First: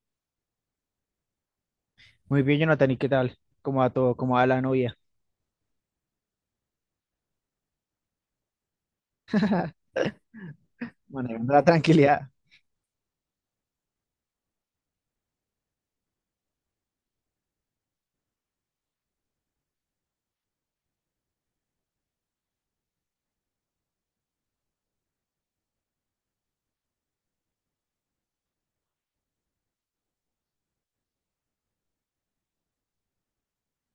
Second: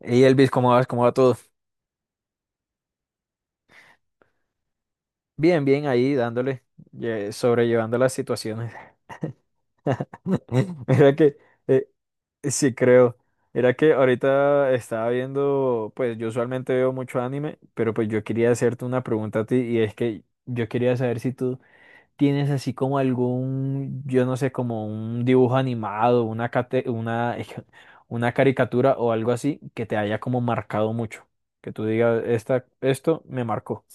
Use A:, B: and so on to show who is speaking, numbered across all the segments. A: Y Elvis, ¿cómo vas? ¿Cómo va todo?
B: Muy bien, Jonathan, ¿y qué tal? ¿Cómo va todo? ¿Cómo va la novia?
A: Bien, bien, ahí dándole, sobrellevando las situaciones. Mira que,
B: Manejando la
A: eh,
B: tranquilidad.
A: sí creo, era que ahorita estaba viendo, pues yo usualmente veo mucho anime, pero pues yo quería hacerte una pregunta a ti y es que yo quería saber si tú tienes así como algún, yo no sé, como un dibujo animado, una, una caricatura o algo así que te haya como marcado mucho, que tú digas, esta, esto me marcó.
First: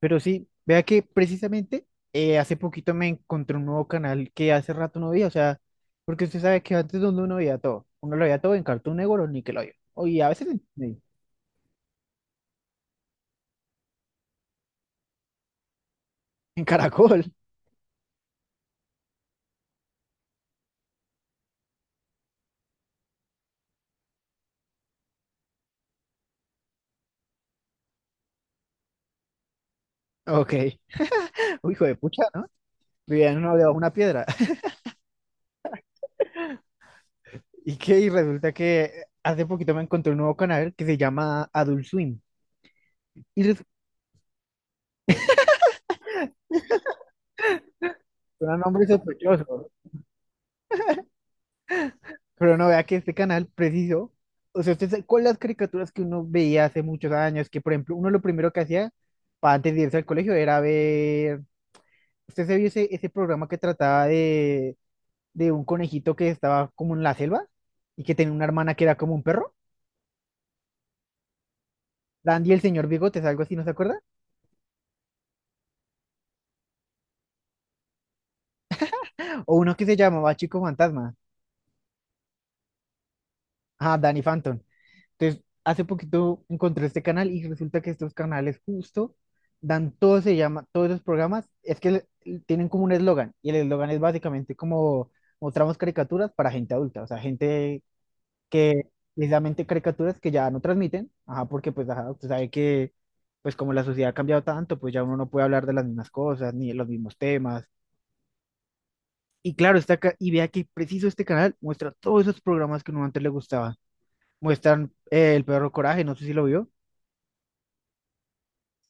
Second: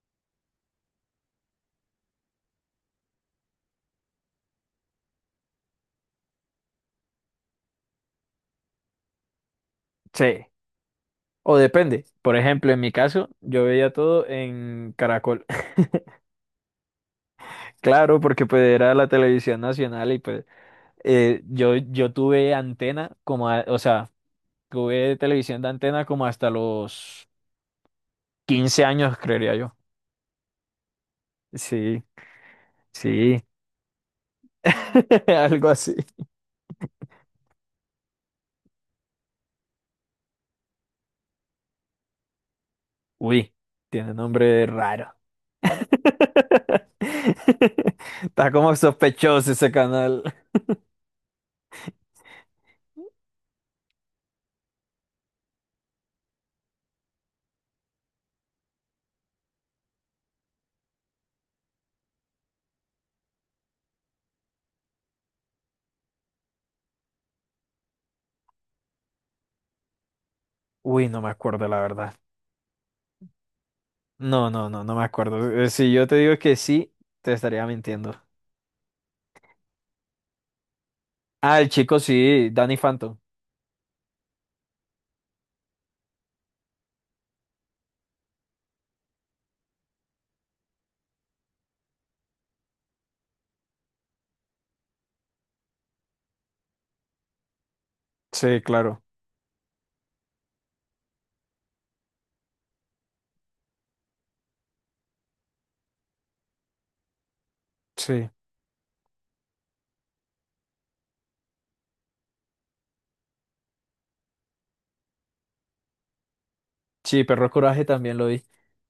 B: Pero sí, vea que precisamente hace poquito me encontré un nuevo canal que hace rato no veía, o sea, porque usted sabe que antes donde uno veía todo, uno lo veía todo en Cartoon Network o Nickelodeon, o y a
A: Sí.
B: veces en
A: O depende. Por ejemplo, en mi caso, yo veía todo en Caracol.
B: en Caracol.
A: Claro, porque pues era la televisión nacional y pues yo tuve antena como, o sea, tuve televisión de antena como hasta los 15 años, creería yo.
B: Ok, uy, hijo de
A: Sí,
B: pucha, ¿no? Vivía en
A: sí,
B: una, debajo de una piedra.
A: algo así.
B: Y resulta que hace poquito me encontré un nuevo canal que se llama Adult Swim. Y
A: Uy,
B: resulta
A: tiene nombre raro. Está
B: un
A: como
B: nombre
A: sospechoso ese
B: sospechoso.
A: canal.
B: Pero no vea que este canal preciso, o sea, usted sabe, con las caricaturas que uno veía hace muchos años, que por ejemplo, uno lo primero que hacía para antes de irse al colegio era ver, usted se vio ese, ese programa que trataba de un conejito que estaba como en la selva y que tenía una hermana que era como un perro,
A: Uy, no me acuerdo, la verdad.
B: Dandy el señor Bigotes, algo así, ¿no se acuerda?
A: No, no, no, no me acuerdo. Si yo te digo que sí, te estaría mintiendo.
B: O uno que se llamaba Chico Fantasma,
A: Ah, el chico sí, Danny Phantom.
B: ah, Danny Phantom. Entonces, hace poquito encontré este canal y resulta que estos canales justo dan todo, se llama, todos los programas, es que tienen como un eslogan y el eslogan es básicamente como mostramos caricaturas para gente adulta, o sea, gente
A: Sí,
B: que
A: claro.
B: precisamente caricaturas que ya no transmiten, ajá, porque pues ajá, usted sabe que pues como la sociedad ha cambiado tanto, pues ya uno no puede hablar de las mismas cosas ni de los mismos temas.
A: Sí.
B: Y claro, está acá y vea que preciso este canal muestra todos esos programas que uno antes le gustaba. Muestran El Perro Coraje, no sé si lo vio.
A: Sí, Perro Coraje también lo vi.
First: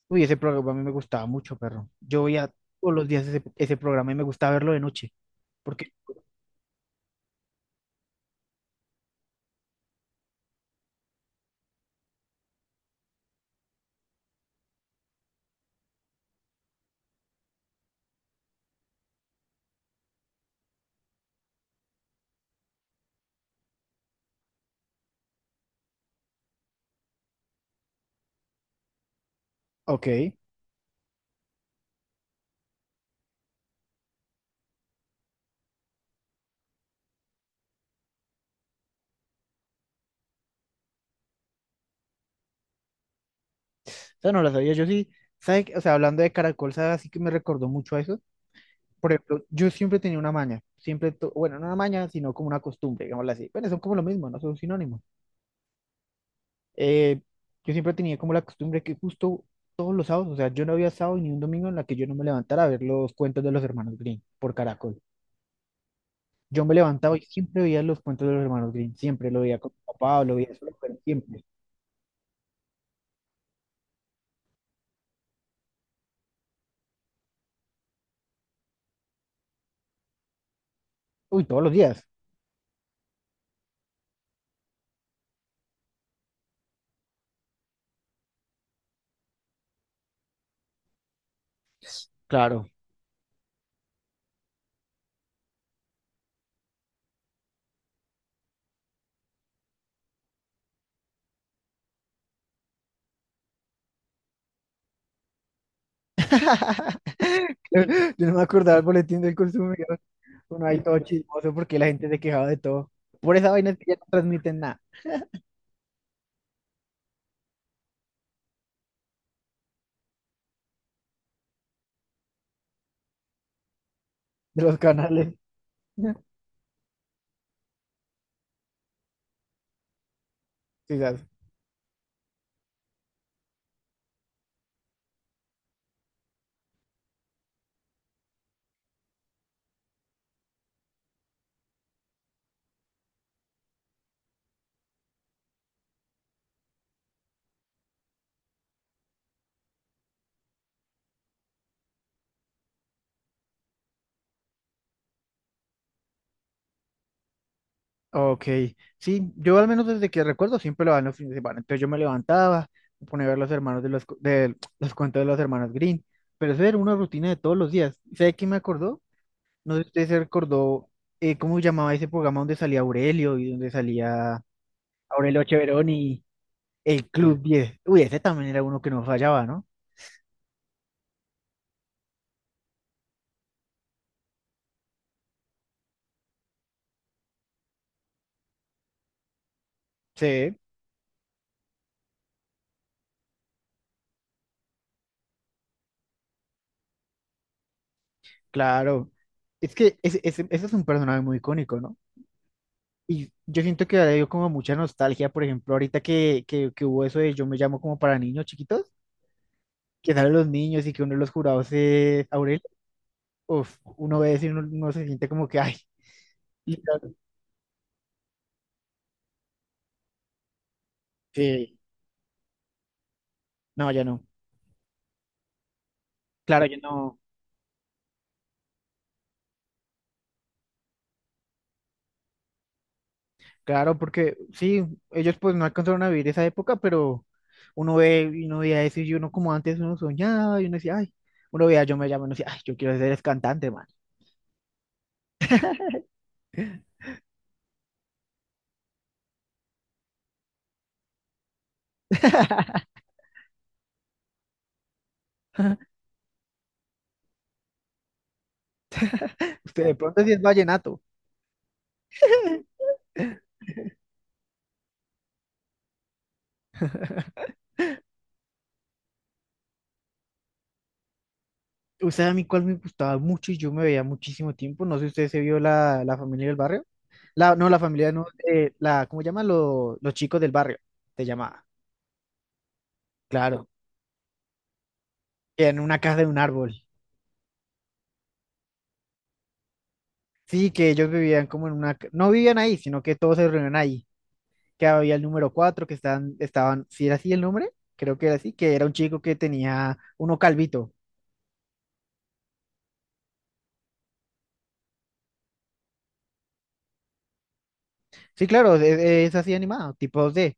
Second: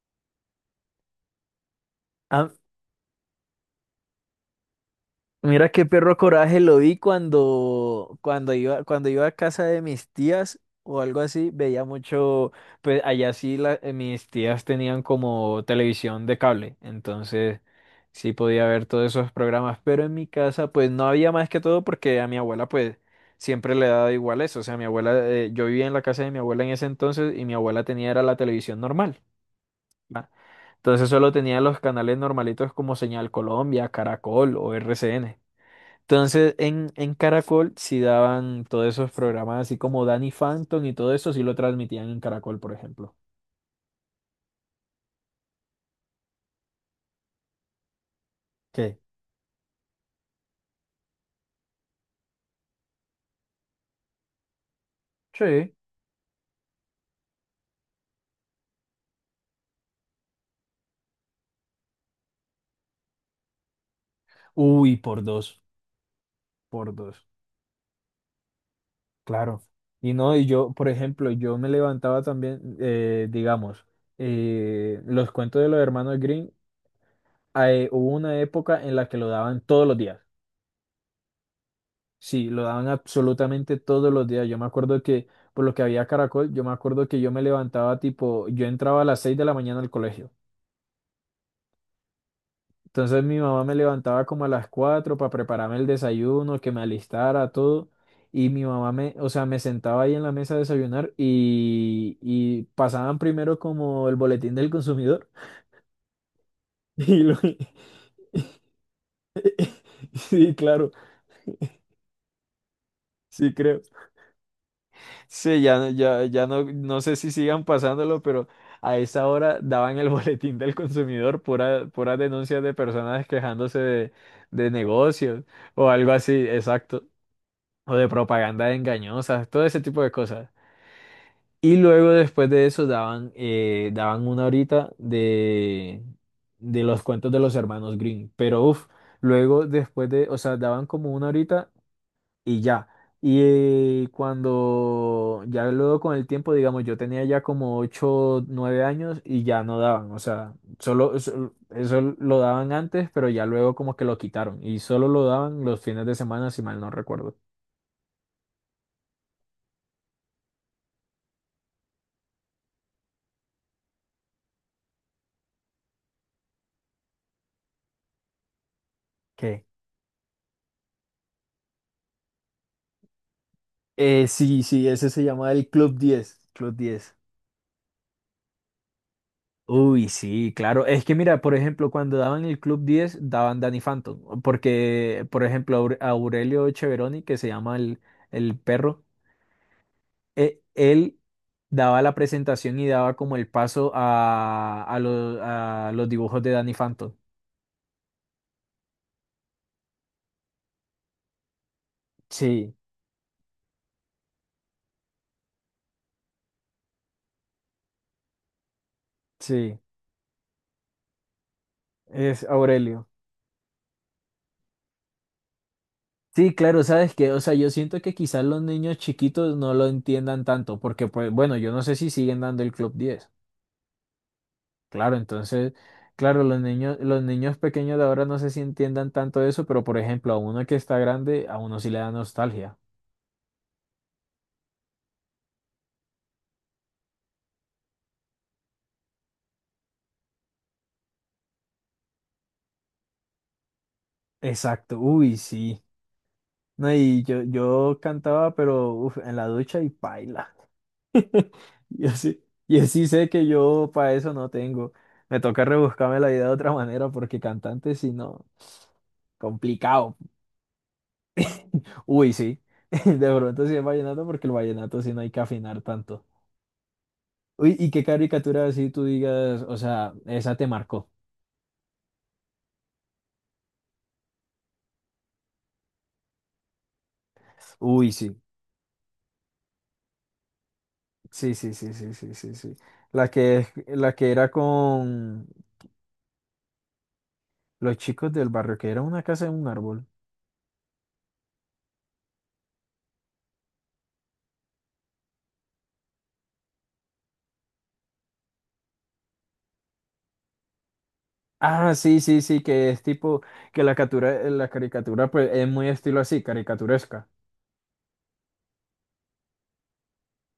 B: Uy, ese programa a mí me gustaba mucho, perro. Yo veía
A: Ah,
B: todos los días ese, ese programa y me gustaba verlo de noche.
A: mira qué
B: Porque,
A: perro coraje lo vi cuando, cuando iba a casa de mis tías o algo así, veía mucho, pues allá sí mis tías tenían como televisión de cable, entonces sí podía ver todos esos programas, pero en mi casa pues no había más que todo porque a mi abuela pues siempre le daba igual eso, o sea, mi abuela, yo vivía en la casa de mi abuela en ese entonces y mi abuela tenía era la televisión normal,
B: ok, o
A: entonces solo tenía los canales normalitos como Señal Colombia, Caracol o RCN. Entonces, en Caracol sí daban todos esos programas, así como Danny Phantom y todo eso, sí lo transmitían en Caracol, por ejemplo.
B: sea, no la sabía. Yo sí, ¿sabe qué? O sea, hablando de Caracol, ¿sabe? Así que me recordó mucho a eso.
A: ¿Qué?
B: Por ejemplo, yo siempre tenía una maña. Siempre, bueno, no una maña, sino como una costumbre, digámoslo así. Bueno, son como lo mismo, no son sinónimos.
A: Sí.
B: Eh, yo siempre tenía como la costumbre que justo todos los sábados, o sea, yo no había sábado ni un domingo en la que yo no me levantara a ver los cuentos de los hermanos Green por
A: Uy,
B: Caracol. Yo me
A: por
B: levantaba y
A: dos,
B: siempre veía los cuentos de los hermanos Grimm, siempre lo veía
A: claro.
B: con mi
A: Y
B: papá,
A: no,
B: lo
A: y
B: veía solo,
A: yo, por
B: pero
A: ejemplo,
B: siempre.
A: yo me levantaba también, digamos, los cuentos de los hermanos Green hubo una época en la que lo daban todos los días.
B: Uy, todos los días,
A: Sí, lo daban absolutamente todos los días. Yo me acuerdo que, por lo que había Caracol, yo me acuerdo que yo me levantaba tipo, yo entraba a las 6 de la mañana al colegio.
B: claro.
A: Entonces mi mamá me levantaba como a las 4 para prepararme el desayuno, que me alistara, todo. Y mi mamá me, o sea, me sentaba ahí en la mesa a desayunar y pasaban primero como el boletín del consumidor. Y,
B: Yo no me acordaba del boletín del consumidor.
A: sí,
B: Uno ahí
A: claro,
B: todo chismoso porque la gente se quejaba de todo. Por esa
A: sí
B: vaina es
A: creo.
B: que ya no transmiten nada
A: Sí, ya, ya no, no sé si sigan pasándolo, pero a esa hora daban el boletín del consumidor, pura, puras denuncias de personas quejándose
B: de
A: de
B: los canales.
A: negocios o algo así, exacto. O de propaganda engañosa todo ese tipo de cosas.
B: Quizás.
A: Y luego después de eso daban, daban una horita de los cuentos de los hermanos Green. Pero uff, luego después de, o sea, daban como una horita y ya. Y cuando ya luego con el tiempo, digamos, yo tenía ya como 8 9 años y ya no daban, o sea, solo eso, eso lo daban antes, pero ya luego como que lo quitaron y solo lo daban los fines de semana, si mal no recuerdo.
B: Ok, sí, yo al menos desde que recuerdo siempre lo dan los fines de semana. Entonces yo me levantaba, me ponía a ver los hermanos de los, de los cuentos de los hermanos Green, pero eso era una rutina de todos los días. ¿Sabe quién me acordó? No sé si usted se recordó cómo se llamaba ese programa donde salía Aurelio y donde salía
A: Sí, sí, ese se
B: Aurelio
A: llama el
B: Cheverón
A: Club
B: y
A: Diez, Club
B: el
A: Diez.
B: Club diez. Uy, ese también era uno que no fallaba, ¿no?
A: Uy, sí, claro. Es que mira, por ejemplo, cuando daban el Club Diez daban Danny Phantom. Porque, por ejemplo, Aurelio Cheveroni, que se llama el perro,
B: Sí,
A: él daba la presentación y daba como el paso a los dibujos de Danny Phantom.
B: claro. Es que ese es un personaje muy icónico, ¿no?
A: Sí,
B: Y yo siento que le dio como mucha nostalgia, por ejemplo, ahorita que hubo eso de Yo me llamo como para niños chiquitos,
A: sí,
B: que salen los niños y que uno de los jurados es
A: es
B: Aurelio.
A: Aurelio.
B: Uf, uno ve eso y uno, uno se siente como que, ay,
A: Sí, claro, sabes
B: literal,
A: que, o sea, yo siento que quizás los niños chiquitos no lo entiendan tanto, porque pues, bueno, yo
B: sí,
A: no sé si siguen dando el Club Diez.
B: no, ya no.
A: Claro, entonces, claro,
B: Claro, yo no.
A: los niños pequeños de ahora no sé si entiendan tanto eso, pero por ejemplo, a uno que está grande, a uno sí le da nostalgia.
B: Claro, porque sí, ellos pues no alcanzaron a vivir esa época, pero uno ve y uno veía eso y uno como antes uno soñaba y uno decía, ay, uno veía, yo me llamo y uno decía, ay, yo quiero ser es cantante, man.
A: Exacto, uy, sí. No, y yo cantaba, pero uf, en la ducha y paila. Yo sí, yo sí sé que yo para eso no tengo. Me toca rebuscarme la vida de otra manera porque cantante si no,
B: Usted de
A: complicado.
B: pronto sí es vallenato.
A: Uy, sí. De pronto sí es vallenato porque el vallenato sí no hay que afinar tanto. Uy, ¿y qué caricatura así tú digas, o sea, esa te marcó?
B: Usted a mí cuál me gustaba mucho y yo me veía muchísimo tiempo. No sé si usted se vio la, la familia del barrio. La, no, la familia
A: Uy,
B: no,
A: sí,
B: la, ¿cómo llaman? Los chicos del barrio, se
A: sí,
B: llamaba.
A: sí, sí, sí, sí, sí, sí. La que,
B: Claro,
A: la que era con
B: en una casa de un árbol.
A: los chicos del barrio, que era una casa en un árbol.
B: Sí, que ellos vivían como en una, no vivían ahí, sino que todos se reunían ahí. Que había el número 4 que estaban, estaban, si era así el nombre, creo que era así, que era un chico que tenía uno calvito.
A: Ah, sí, sí, sí, que es tipo, que la captura, la caricatura, pues, es muy estilo así, caricaturesca.
B: Sí, claro, es así animado, tipo 2D,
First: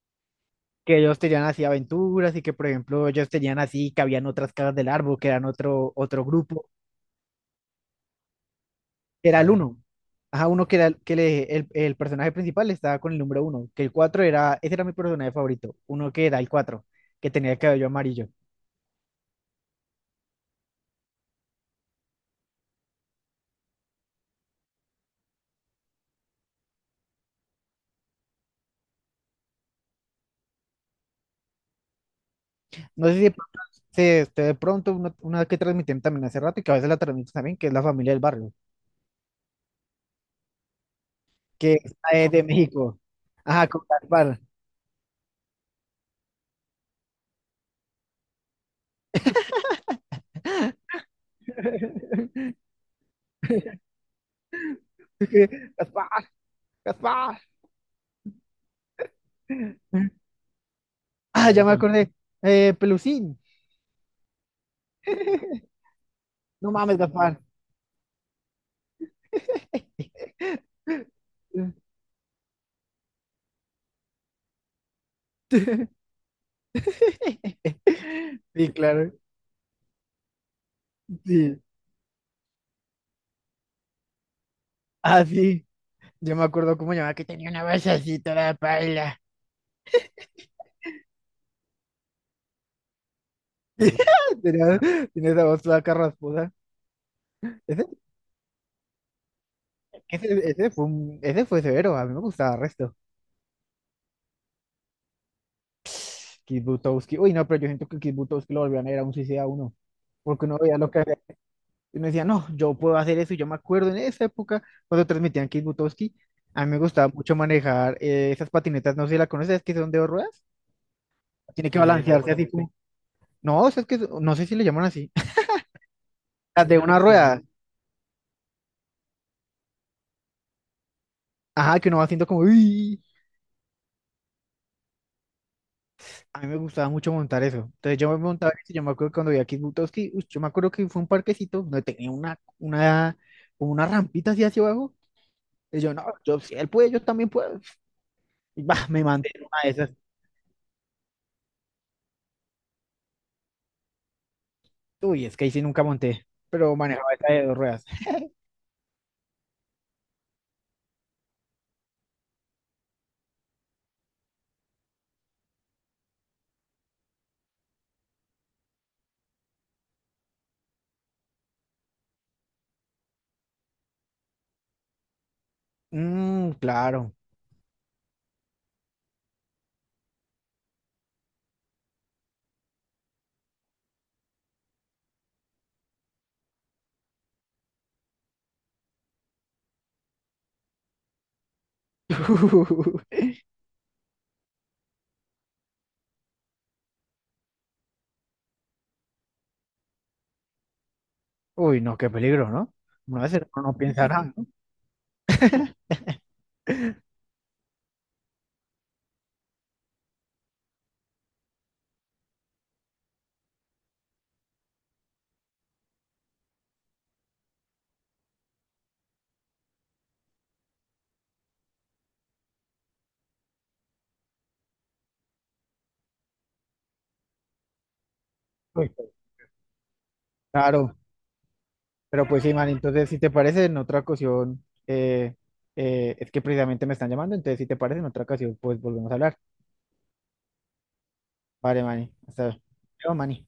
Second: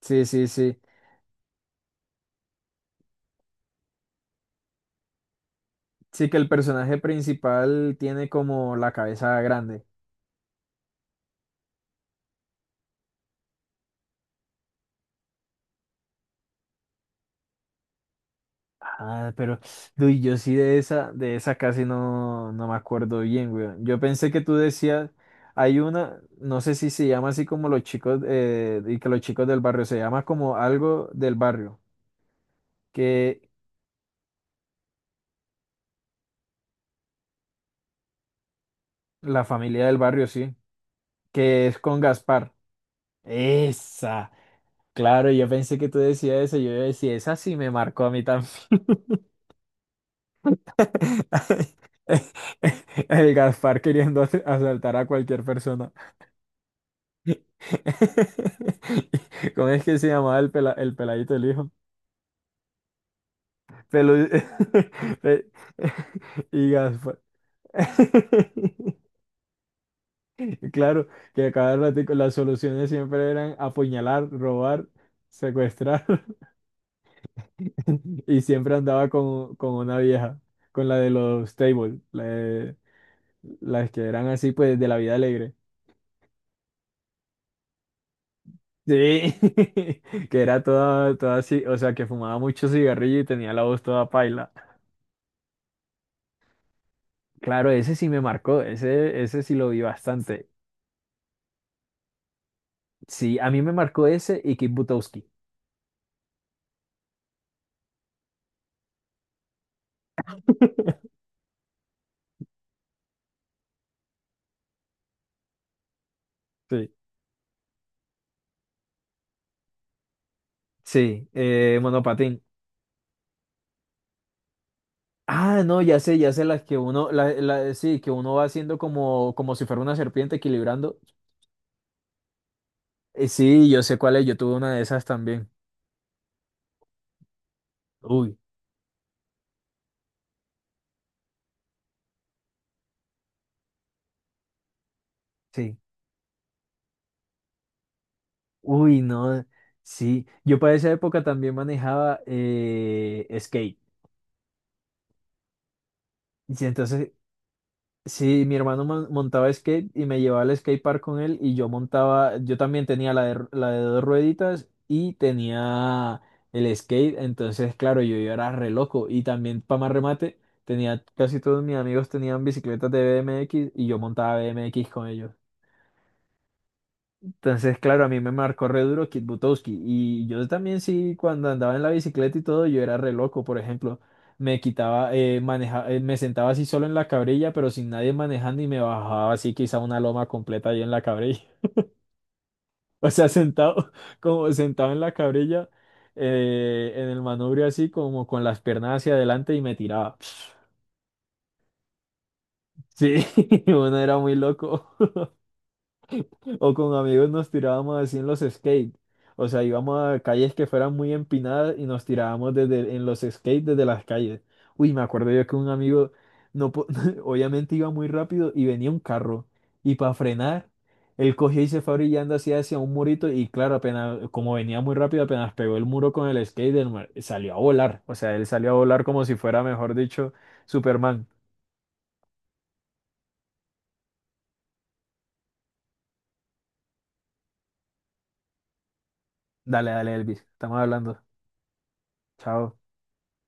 A: Sí, sí, sí.
B: que ellos tenían así aventuras y que, por ejemplo, ellos tenían así, que habían otras caras del árbol, que eran otro, otro
A: Sí, que el
B: grupo,
A: personaje principal tiene como la
B: que
A: cabeza
B: era el Mm. uno.
A: grande.
B: Ajá, uno que era el personaje principal estaba con el número uno, que el 4 era, ese era mi personaje favorito, uno que era el 4 que tenía el cabello amarillo.
A: Ah, pero uy, yo sí de esa casi no, no me acuerdo bien, güey. Yo pensé que tú decías, hay una, no sé si se llama así como los chicos, y que los chicos del barrio, se llama como algo del barrio,
B: No sé si de
A: que
B: pronto, este, de pronto una que transmitían también hace rato y que a veces la transmiten también, que es la familia del barrio.
A: la familia del barrio, sí, que
B: Que
A: es con
B: esta es de
A: Gaspar.
B: México. Ajá, con
A: Esa,
B: Gaspar.
A: claro, yo pensé que tú decías eso, yo decía, esa sí me marcó a mí también. El Gaspar queriendo asaltar a
B: Es
A: cualquier
B: que,
A: persona.
B: Gaspar, Gaspar.
A: ¿Cómo es que se llamaba el, el peladito el
B: Ah, ya
A: hijo?
B: me acordé. Pelusín.
A: Pelu... Pe- y
B: No mames,
A: Gaspar.
B: Gaspar.
A: Claro, que a cada ratico las soluciones siempre eran apuñalar, robar, secuestrar. Y
B: Sí,
A: siempre andaba
B: claro.
A: con una vieja, con la de los
B: Sí.
A: tables, la de- las que eran así pues de la vida
B: Ah,
A: alegre.
B: sí. Yo me acuerdo cómo llamaba que tenía una voz así toda paila.
A: Sí, que era toda, toda así, o sea, que fumaba mucho cigarrillo y tenía la voz toda paila.
B: Tenía, tenía esa voz toda carraspuda.
A: Claro,
B: Ese,
A: ese sí me marcó, ese sí lo vi bastante.
B: ese fue un- ese fue severo. A mí me gustaba el resto.
A: Sí, a mí me marcó ese y Kit Butowski.
B: Kit Butowski. Uy, no, pero yo siento que Kit Butowski lo volvían a ver a un suicida uno. Porque uno veía lo que hacía. Y uno decía, no, yo puedo hacer eso. Y yo me acuerdo en esa época, cuando transmitían Kit Butowski, a mí me
A: Sí.
B: gustaba mucho manejar esas patinetas. No sé si la conoces, que son de dos ruedas.
A: Sí,
B: Tiene que sí, sí, las de balancearse
A: monopatín.
B: así conozco. Como. No, o sea, es que son- no sé si le llaman así.
A: Ah, no, ya sé las
B: Las
A: que
B: de una sí,
A: uno, la,
B: rueda. Sí.
A: sí, que uno va haciendo como, como si fuera una serpiente equilibrando.
B: Ajá, que uno va haciendo como. "Uy".
A: Sí, yo sé cuál es, yo tuve una de esas también.
B: A mí me gustaba mucho montar eso. Entonces yo me
A: Uy,
B: montaba eso. Y yo me acuerdo que cuando vi a Kit Butowski, uy, yo me acuerdo que fue un parquecito donde tenía una, como una rampita así hacia abajo.
A: sí.
B: Y yo, no, yo, si él puede, yo también puedo. Y bah,
A: Uy,
B: me mandé en
A: no,
B: una de esas.
A: sí. Yo para esa época también manejaba skate.
B: Uy, es que ahí sí nunca monté,
A: Y
B: pero
A: entonces
B: manejaba esa de dos ruedas.
A: sí, mi hermano montaba skate y me llevaba al skate park con él y yo montaba, yo también tenía la de, la de dos rueditas y tenía el skate, entonces claro, yo era re loco y también para más remate, tenía casi todos mis amigos tenían bicicletas de BMX y yo montaba BMX con ellos.
B: Mm, claro.
A: Entonces, claro, a mí me marcó re duro Kit Butowski. Y yo también sí, cuando andaba en la bicicleta y todo, yo era re loco. Por ejemplo, me quitaba, me sentaba así solo en la cabrilla, pero sin nadie manejando y me bajaba así quizá una loma completa yo en la cabrilla. O sea, sentado, como sentado en la cabrilla, en el manubrio así, como con las piernas hacia adelante y me tiraba.
B: Uy, no, qué peligro, ¿no? Una
A: Sí,
B: vez uno no
A: uno
B: piensa
A: era
B: nada,
A: muy
B: ¿no?
A: loco. O con amigos nos tirábamos así en los skates. O sea, íbamos a calles que fueran muy empinadas y nos tirábamos desde, en los skates desde las calles. Uy, me acuerdo yo que un amigo, no, obviamente iba muy rápido y venía un carro. Y para frenar, él cogió y se fue brillando así hacia un murito. Y claro, apenas, como venía muy rápido, apenas pegó el muro con el skate, salió a volar. O sea, él salió a
B: Uy,
A: volar como si fuera, mejor dicho,
B: claro,
A: Superman.
B: pero pues sí, man, entonces si te parece, en otra ocasión, es que precisamente me están llamando, entonces si te parece, en otra ocasión, pues volvemos a hablar.
A: Dale, dale, Elvis. Estamos hablando.
B: Vale, Mani, hasta
A: Chao.
B: luego, Mani.